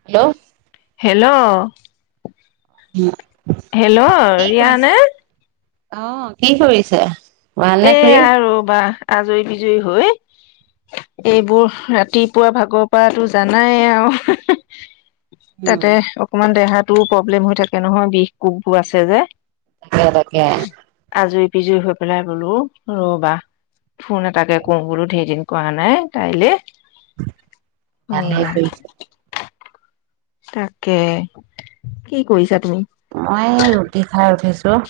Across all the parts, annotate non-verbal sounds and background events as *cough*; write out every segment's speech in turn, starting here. Hello hello কি hello ৰিয়ানে? অহ, কি কৰিছে? এ ভালনে খুৰী? আ ৰবা। আজৰি-বিজৰি হৈ, এইবোৰ ৰাতিপুৱা ভাগৰ পৰাটো জানাই আৰু, হি হি। উম, তাতে অকনমান দেহাত- টো প্ৰব্লেম হৈ থাকে নহয়, বিষ কবোৰ আছে যে। হে তাকে। বিজৰি হৈ পেলাই- বোলোঁ ৰ'বা, ফোন এটাকে কৰোঁ বোলোঁ ঢেৰ দিন কৰা নাই। তাইলে। ভালেই এয়া কৰিছ- তাকে, কি কৰিছা? তুমি মই ৰুটি খাই উঠিছোঁ। ত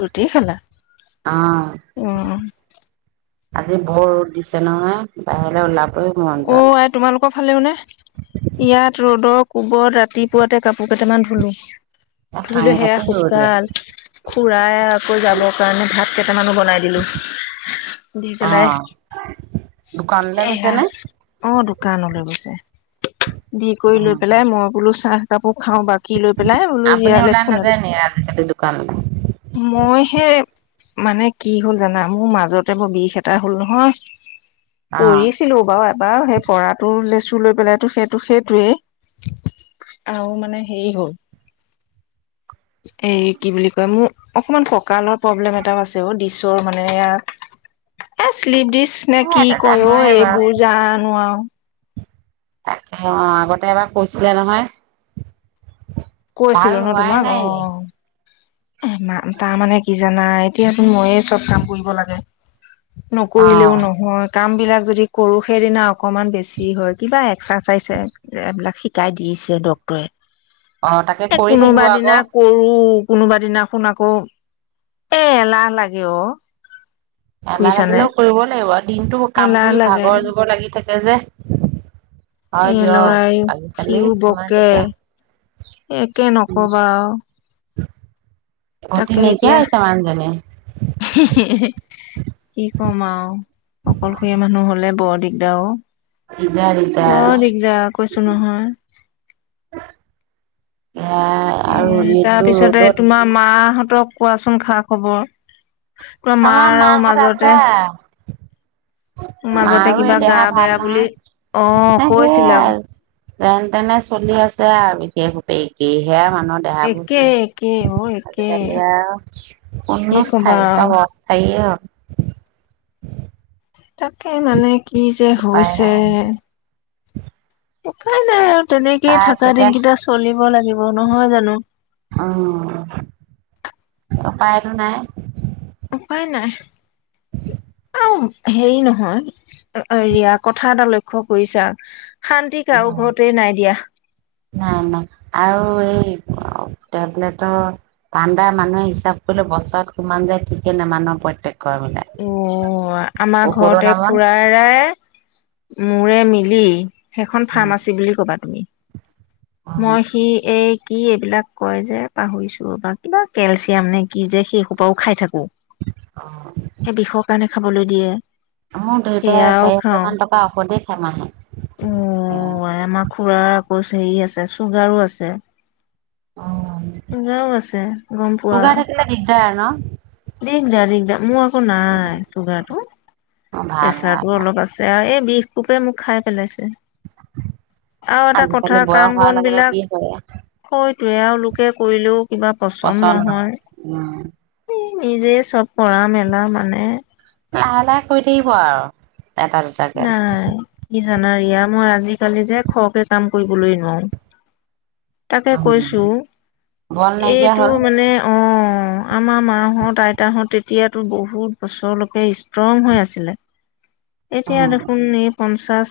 ৰুটি খালা? উম। আজি বৰ ৰ'দ দিছে নহয়। বাহিৰলৈ ওলা- অ আই তোমালোকৰ ফালেও নে? ইয়াত ৰ'দক কোবত ৰাতিপুৱাতে কাপোৰ কেইটামান ধুলোঁ। ধুই দিলো সেয়া সাংঘাতিক ৰ'দ ইয়াত। শুকাল। খুৰাই আকৌ যাবৰ কাৰণে ভাত কেইটামানো বনাই দিলো। দি পেলাই, অ' দোকানলৈ গৈছে এয়া নে? অ দোকানলৈ গৈছে। দি কৰি লৈ উম, পেলাই মই বোলো চাহ এপাক। খাওঁ বাকী লৈ পেলাই। বোলো আপুনি হিয়ালে ওলাই ফোনত, নাযায় নি আজিকালি দোকানলৈ? মই সেই মানে কি হল জানা? মোৰ মাজতে বৰ বিষ এটা হল নহয়? অ' পঢ়িছিলো বাৰু। বাৰু সেই পৰাটোৰ লেচু লৈ পেলাইটো সেইটো সেইটোৱেই। আৰু মানে হেৰি হ'ল, এই কি বুলি কয় মোৰ অকমান ককালত প্ৰব্লেম এটাও আছে অ মানে এইয়া শ্লিপ দিস্ক নে এ কি এইটো কয় অ জানোৱে বাৰু। এইবোৰ? নোৱাৰো তাকে অ', আগতে এবাৰ কৈছিলে নহয়। ভাল কৈছিলো ন হোৱাই তোমাক? অ! নাই। মা তাৰমানে কি জানা এতিয়াচোন মইয়ে চব কাম কৰিব লাগে। নকৰিলেও অ' নহয়। কাম বিলাক যদি কৰো সেইদিনা অকমান বেছি হয়, কিবা এক্সাৰচাইযে এইবিলাক শিকাই দিছে ডক্তৰে। অ' তাকে এ', কৰি থাকিব কোনোবা দিনা আকৌ। কৰোঁ। কোনোবা দিনাখন আকৌ, এ এলাহ লাগে অ এলাহ বুজিছানে লাগিলেও কৰিব লাগিব আৰু, দিনতটো কাম এলাহ কৰি লাগে ভাগৰ জোগৰ লাগি থাকে। তেজে এ লৰাই সিও কিমান বকে। দিগদাৰ একে নকবা আৰু। উ', তাকে এতিয়া হে - হে - হে কি কম আৰু। অকলশৰীয়া মানুহ হলে বৰ দিগদাৰ অ দিগদাৰ দিগদাৰ বৰ আৰু দিগদাৰ কৈছো নহয়। এয়া আৰু এ', তাৰ এইটো পিছতে ৰ'দত তোমাৰ মাহঁতক কোৱাচোন খা খবৰ? তোমাৰ আমাৰ মাৰ আৰু মাহত মাজতে আছে মাজতে মাৰো এই কিবা গা দেহা ভাল বেয়া নহয় বুলি অ কৈছিলা যেনে তেনে চলি আছে আৰু ইটো সিটো কৰি। সেয়া মানুহৰ একে দেহাবোৰ একে অ একে আজিকালি আৰু কি কোনো কবা স্থায়ী নহয় আৰু চব অস্থায়েই হয়। তাকে মানে কি যে উপায় হৈছে নাই উপাই নাই আও তেনেকেইে কাৰ থাকা কেতিয়া দিনকেইটা চলিব লাগিব নহয় জানো। পাইটো নাই উপায় নাই আৰু হেৰি নহয় ৰিয়া কথা এটা লক্ষ্য কৰিছা। শান্তি কাৰো ঘৰতে দিয়া নাই নাই আৰু এই টেবলেট চাণ্ডাৰ মানুহে হিচাপ কৰিলে বছৰত কিমান যায় ঠিকে নাই মান প্ৰত্যেক অ আমাৰ ঔষধৰ ঘৰতে নামত খুৰা ৰাই ময় মিলি সেইখন ফাৰ্মাচী বুলি ক'বা তুমি অ', মই সি এই কি এইবিলাক কয় যে পাহৰিছো ৰ কিবা কেলচিয়াম নে কি যে সেইসোপাও খাই থাকো অ', বিষৰ কাৰণে খাবলৈ দিয়ে অ দেউতা সেয়াও চাৰি হাজাৰ মান টকা আক দে সমাহে উ আই আমাৰ খুৰা। বছ হেৰি আছে চুগাৰো আছে চুগাৰো আছে গম পোৱা। হয় *unintelligible* দিগডা দিগডা মোৰ অ' নাই চুগাৰটো অ', ভাল ভাল প্ৰেচাৰটো ভাল অলপ আছে আও এ বিষ কোপে মোক খাই পেলাইছে আৰু এটা আজিকালি কথা বয়স কাম হোৱাৰ বন লগে লগে বিলাক বিষ হয় হৈ তেঁওলোকে কৰিলেও কিবা পচন্দ নহয়। উম, নহয় নিজেই চব কৰা মেলা মানে। লাহে লাহে কৰি থাকিব আৰু এটা নাই দুটাকে কি জানা ৰিয়া মই আজিকালি যে খৰকে কাম কৰিবলৈয়ে নোৱাৰো তাকে উম, কৈছো বল নাইকিয়া এইটো হ'ল মানে অ'অ আমাৰ মাহঁত আইতাহঁত তেতিয়াতো বহুত বছৰলৈকে ষ্ট্ৰং হৈ আছিলে এতিয়া উম, দেখোন এ পঞ্চ পঞ্চাছ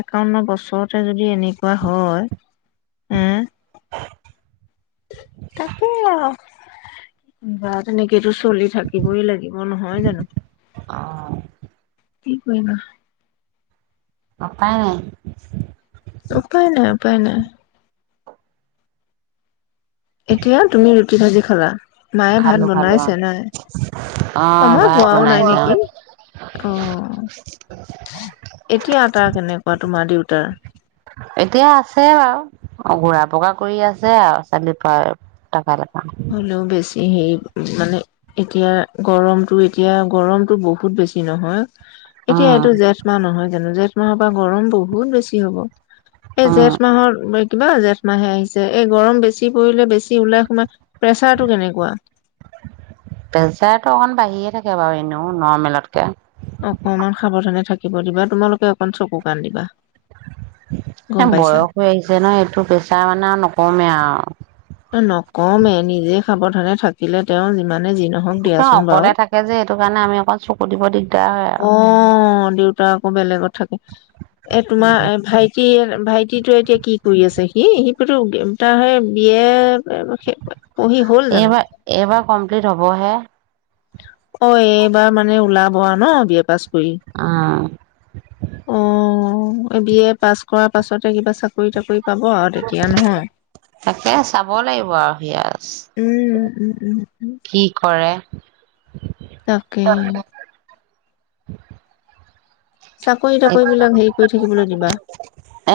একাৱন্ন বছৰতে যদি এনেকুৱা হয় হ' তাকেই আৰু বা তেনেকেটো চ চলি থাকিবই লাগিব নহয় জানো? অ', কি কৰিবা *unintelligible* নাই। উপায় নাই, উপায় নাই এতিয়া, তুমি কিহেদি খালা? মায়ে ভাত খালো খালো অ'। বনাইছে, নাই? অ সময় ভাত হোৱাও নাই বনাইছে অ নেকি, অ', এতিয়া আতাৰ কেনেকুৱা, তোমাৰ দেউতাৰ? এতিয়া আছে *unintelligible* হ'লেও বেছ ছি হেৰি, মানে এতিয়া গৰমটো এতিয়া গৰমটো বহুত বেছি নহয় এতিয়া উম এইটো জেঠ মাহ নহয় জানো জেঠ এই মাহৰ পৰা গৰম বহুত বেছি হ'ব এই উম জেঠ মাহৰ কিবা জেঠ মাহে আহিছে এই গৰম বেছি পৰিলে বেছি ওলাই সোমাই প্ৰেচাৰটো কেনেকুৱা পেচাৰটো অকণ বাঢ়িয়ে থাকে *unintelligible* বাৰু এনেও নৰ্মেলতকে। অকমান সাৱধানে থাকিব দিবা তোমালোকে অকণ চকু-কাণ দিবা গম এ' পাইছা বয়স হৈ আহিছে ন' এইটো পেছাৰ মানে আৰু নকমেই আৰু নকমে নিজে সাৱধানে থাকিলে তেওঁ যি যিমানে যি নহওঁক দিয়াচোন বাৰু। অকলে থাকে যে সেইটো কাৰণে আমি অকণ চকু দিব দিগদাৰ হয় আৰু অ', দেউতা আকৌ বেলেগত থাকে, এ' তোমাৰ এ' ভাইটিৰ ভাইটিতো এতিয়া কি কৰি আছে সি সি *unintelligible* তাৰ হে ইয়ে এইবাৰ, এইবাৰ কমপ্লিট হ'বহে। অ এইবাৰ মানে ওলাব আৱ ন বি এ পাছ কৰি উম আহ মই বি এ পাছ কৰাৰ পাছত ত কিবা চাকৰি তাকৰি পাব আৰু তেতিয়া নহয় তাকে চাব লাগিব আৰু সিয়া উম উ কি *inaudible* তাকে *unintelligible* চাকৰি তাকৰি বিলাক হেৰি কৰি থাকিবলৈ দিবা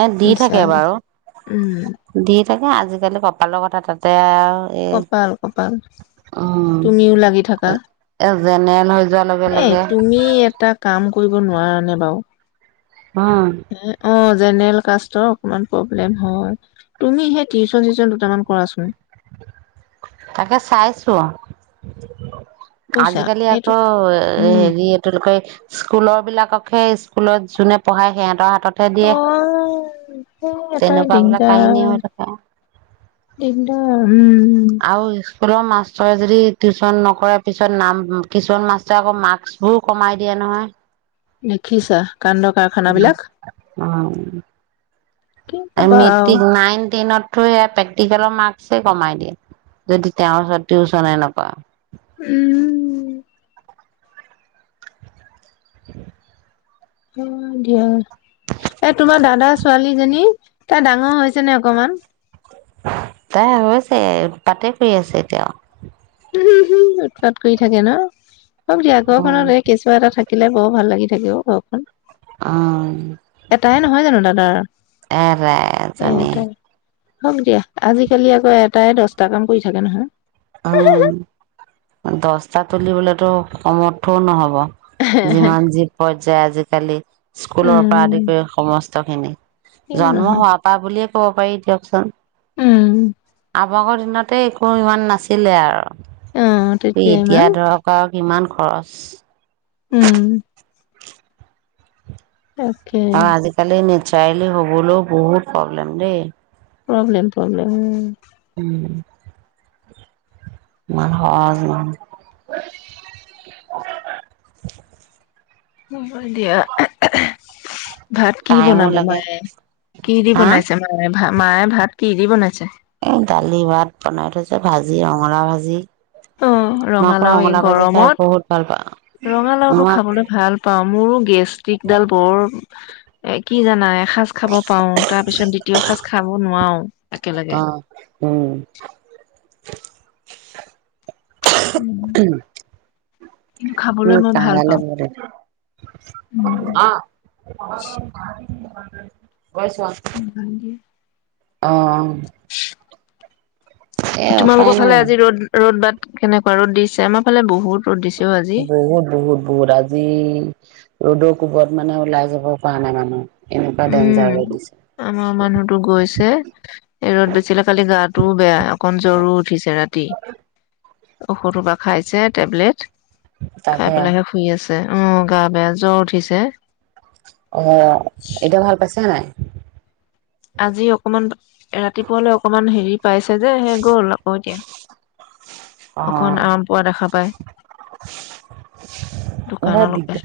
এ দি থাকে বাৰু উম দি থাকে আজিকালি কপালৰ কথা তাতে আৰু এই কপাল কপাল উম। তুমিও লাগি থাকা এ জেনেৰেল হৈ যোৱাৰ লগে এ লগে তুমি এটা কাম কৰিব নোৱাৰ নোৱাৰা নে উম বাৰু হ অ জেনেৰেল কাষ্টৰ অকমান প্ৰবলেম হয় তুমি সেই টিউচন চিওচন দুটামান কৰাচোন তাকে চাইছো বুজিছা আজিকালি আকৌ এইটো উম হেৰি এইটো কয় স্কুলৰ বিলাককহে স্কুলত যোনে পঢ়ায় সিহঁতৰ হাত আহ এটাই তেনেকুৱা বিলাক কাহিনী দিগদাৰ হৈ থাকে নিন্ত *unintelligible* আৰু স্কুলৰ মাষ্টৰে যদি টিউচন নকৰ পিছত নাম কিছুমান মাষ্টৰে আকৌ মাৰ্কচবোৰ কমাই দিয়া নহয় দেখিছা কান্দ কাৰখানা বিলাক উম, কি কবা আৰু মেট্ৰিক নাইন টেনত প্ৰেক্টিকেলৰ মাৰ্ক্সে কমাই দিয়ে যদি তেওঁৰ ওচৰত টিউচনে নকৰা উম কি *unintelligible* অ দিয়া এ তোমাৰ দাদা ছোৱালীজনী তাৰ ডাঙৰ হৈছে নে অকমান তাই আছে পাতে কৰি আছে এতিয়া উম হম উৎপাত কৰি থাকে ন *unintelligible* উম কেঁচুৱা এটা থাকে থাকিলে বৰ ভাল লাগি থাকে অও ঘৰখন এটাই উ নহয় জানো দাদাৰ এ এৰাজনী এটাই হওক দিয়া আজিকালি আকৌ এটাই দচটা কাম কৰি থাকে নহয় আহ দচটা তুলিবলেতো সমৰ্থও নহ'ব যিমান যি পৰ্যায় আজিকালি স্কুলৰ পৰা আদি উম কৰি সম তখিনি কিয় জন্ম নহয় হোৱাৰ পৰা বুলিয়ে ক'ব পাৰি দিয়াচোন। উম *inaudible* দিনতে একো ইমান নাছিলে অ আৰু তেতিয়া এতিয়া ইমান ধৰক আও কিমান খৰচ। উম তাকে অ আজিকালি *inaudible* ছোৱালী হ'বলৈ বহুত প্ৰব্লেম দেই! প্ৰব্লেম, প্ৰব্লেম উম। উম ইমান সহজ নহয়। হ'ব দিয়া *unintelligible* ভাত কি টাইমো বনাব লাগে মায়ে? কি দি হা বনাইছে মায়ে ভা মায়ে ভাত? কি দি বনাইছে? এ দাইল, ভাত বনাই থৈছে ভাজি, ৰঙালাও ভাজি। অ মই আকৌ ৰঙালাও এই ভাজি খাই বহুত ভাল পাওঁ গৰমত। ৰঙালাওটো মই খাবলৈ ভাল পাওঁ মোৰো গেষ্ট্ৰিকডাল বৰ এ কি জানা এ এসাজ খাব পাৰো তাৰ পিছত দ্বিতীয় সাজ খাব নোৱাৰো একেলগে অ উম উম, কিন্তু উম *inaudible* খাবলৈ মই ভাল পাওঁ। *inaudible* *inaudible* গৈছোঁ আহ তোমালোকৰ ফালে আজি ৰ'দ, ৰ'দ বাদ কেনেকুৱা ৰ'দ দিছে? আমাৰ ফালে বহুত ৰ'দ দিছে অ আজি। বহুত বহুত বহুত আজি ৰ'দৰ কোবত মানে ওলাই যাব পৰা নাই মানুহ এনেকুৱা উম, ডেঞ্জাৰ হৈ দিছে আমাৰ মানুহটো গৈছে। ৰ'দ দিছিলে কালি গাটোও বেয়া অকণ জ্বৰো উঠিছে ৰাতি। ঔষধো বা খাইছে টেবলেট। তাকে। উম গা বেয়া জ্বৰ উঠিছে। অহ এতিয়া ভাল পাইছে নে নাই? আজি অকণমান ৰাতিপুৱালৈ অকণমান হেৰি পাইছে যে সেয়ে গ'ল আকৌ এতিয়া। অকণ আৰাম পোৱা দেখা পাই অ বৰ দোকানলৈকে দিগদাৰ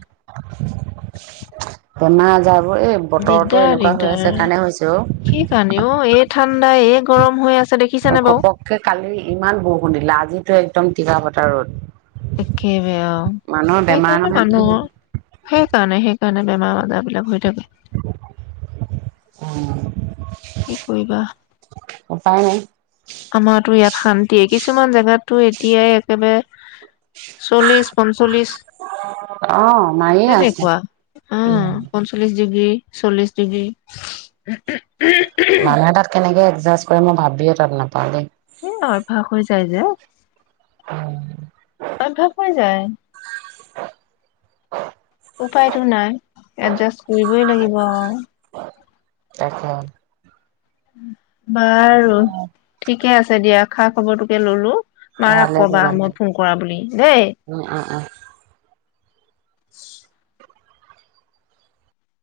*unintelligible* অ এই বতৰটো দিগদাৰ এনেকুৱা হৈ দিগদাৰ আছে কাৰণে হৈছে সেইকাৰণে অ। অ এই ঠাণ্ডা, এই গৰম হৈ আছে অ, দেখিছেনে বাৰু ঘপককে কালি ইমান বৰষূণ দিলে, আজি যে একদম টিকা ফতা ৰ'দ। একেবাই আউ, মানুহৰ বেমাৰ সেইকাৰণে নহয় কি মানুহৰ, সেইকাৰণে সেই সেইকাৰণে বেমাৰ-আজাৰবিলাক হৈ থাকে। উম কি কৰিবা? উপায় নাই আমাৰতো ইয়াত শান্তিয়েই, কিছুমান জেগাতটো এতিয়াই একেবাৰে চল্লিশ, পঞ্চল্লিশ অ' মাৰিয়ে আছে। তেনেকুৱা উম, পঞ্চল্লিশ ডিগ্ৰী, চল্লিশ ডিগ্ৰী। মানুহে তাত কেনেকে এডজাষ্ট কৰে মই ভাবিয়ে ত'ত নাপাওঁ দেই। এ, অভ্যাস হৈ যায় যে। অভ্যাস কৰি যায়। উপায়তো নাই, এডজাষ্ট কৰিবই লাগিব আৰু তাকে। *unintelligible* বাৰু, ঠিকে আছে দিয়া। খা-খবৰটোকে ল'লো। মাৰাক ভালে ক'বা কৰিলা উম, মই ফোন কৰা বুলি, দেই। *inaudible* উম, উম।